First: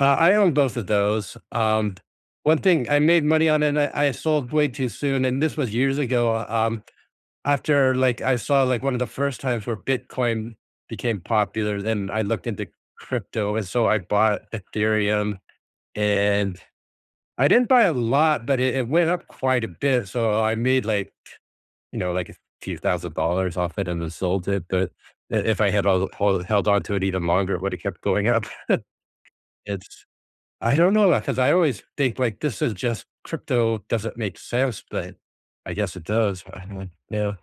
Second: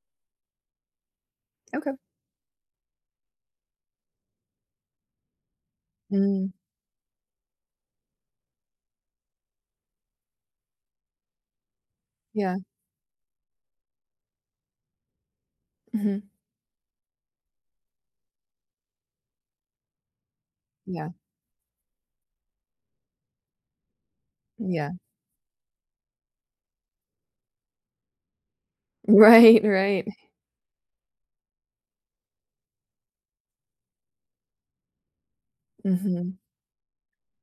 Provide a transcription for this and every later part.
Uh, I own both of those. Um, Okay. one thing I made money on, and I I sold way too soon, and this was years ago Mm. um, after, like, I saw, like, one of the first times where Bitcoin became popular, then I looked Yeah. into crypto, and so I bought Ethereum, Mhm. and, I didn't buy a lot, but it it went up quite a bit, so I I made, Yeah. like, you know, like, a few thousand dollars off it, and then sold it, Yeah. but i if I had all all the held on to it even longer, it woulda kept going up. Right, right. It's I don't know, uh, ‘cause I always think, like, this is just crypto doesn't make sense, but I guess it Mhm. does. I [unintelligible] know,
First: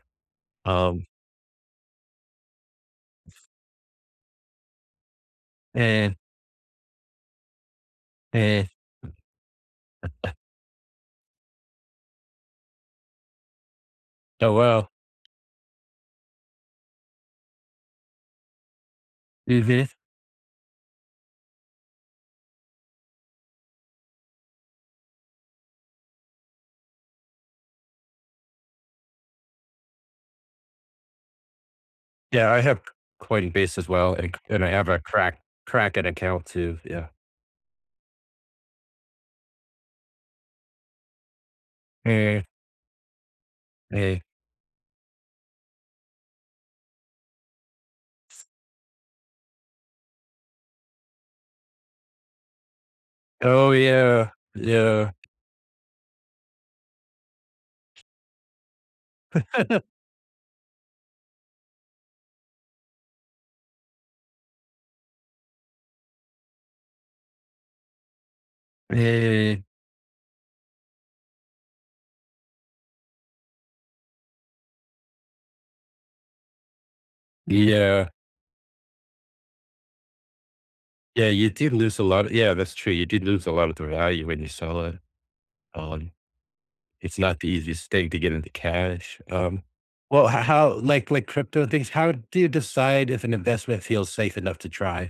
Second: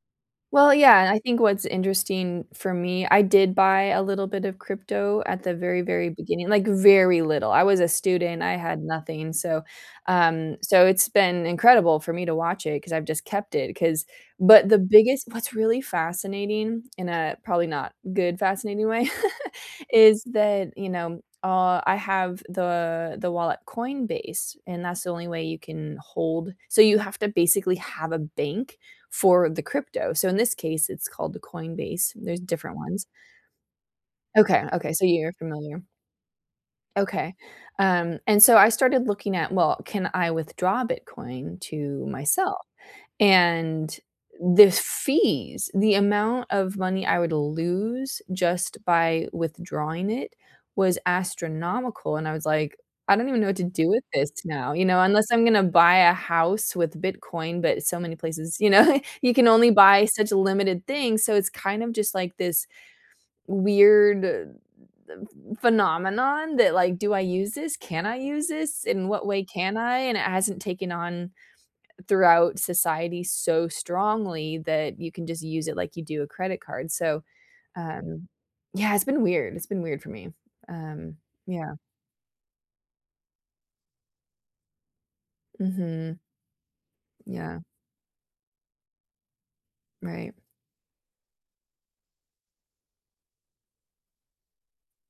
Well, yeah, um and I think what's interesting, for me, I did buy a little bit of crypto at the very, very Eh beginning like, very little. I was a student, I Eh had nothing, so, um so it's been incredible for me to watch it, 'cause I've just kept it, 'cause Oh, but the well. biggest what's really fascinating in a probably, not good, fascinating way [unintelligible] is that, you know, uh, I have the the wallet Coinbase, and that's the only way you can hold so you have to, basically, have a bank for the crypto, so in this case, it's called the Coinbase, there's Yeah, I different have C ones. Coinbase as well, and k Okay, and I have okay, a so you're Krak familiar. Kraken an account too, yeah. Okay. Um, and so, I started looking at, well, can I withdraw Bitcoin to Eh myself, and, Hey. the f fees, the amount of money I would lose just by withdrawing it, was astronomical, and I was like, "I don't even know what to Oh, do with yeah, this now," you know, yeah. unless I'm gonna buy a house with Bitcoin, but so many places, you know, you can only buy such a limited things, so it's kind of, just like, this weird, phenomenon that, like, "Do I use this? Can I use this? In what way Eh. can I?" and it hasn't taken on, throughout society, so strongly that you can just use it like you do a credit card, so, Yeah. um, yeah, it's been weird it's been weird for me, um, Yeah, you yeah. did lose a lot Yeah, that's true, you did lose a lot of the value when you sell it. Um, Mhm. it's not the Yeah. easiest thing to get into cash. Um, well, Right. h how, like like, crypto things how do you decide if an investment feels safe enough to try?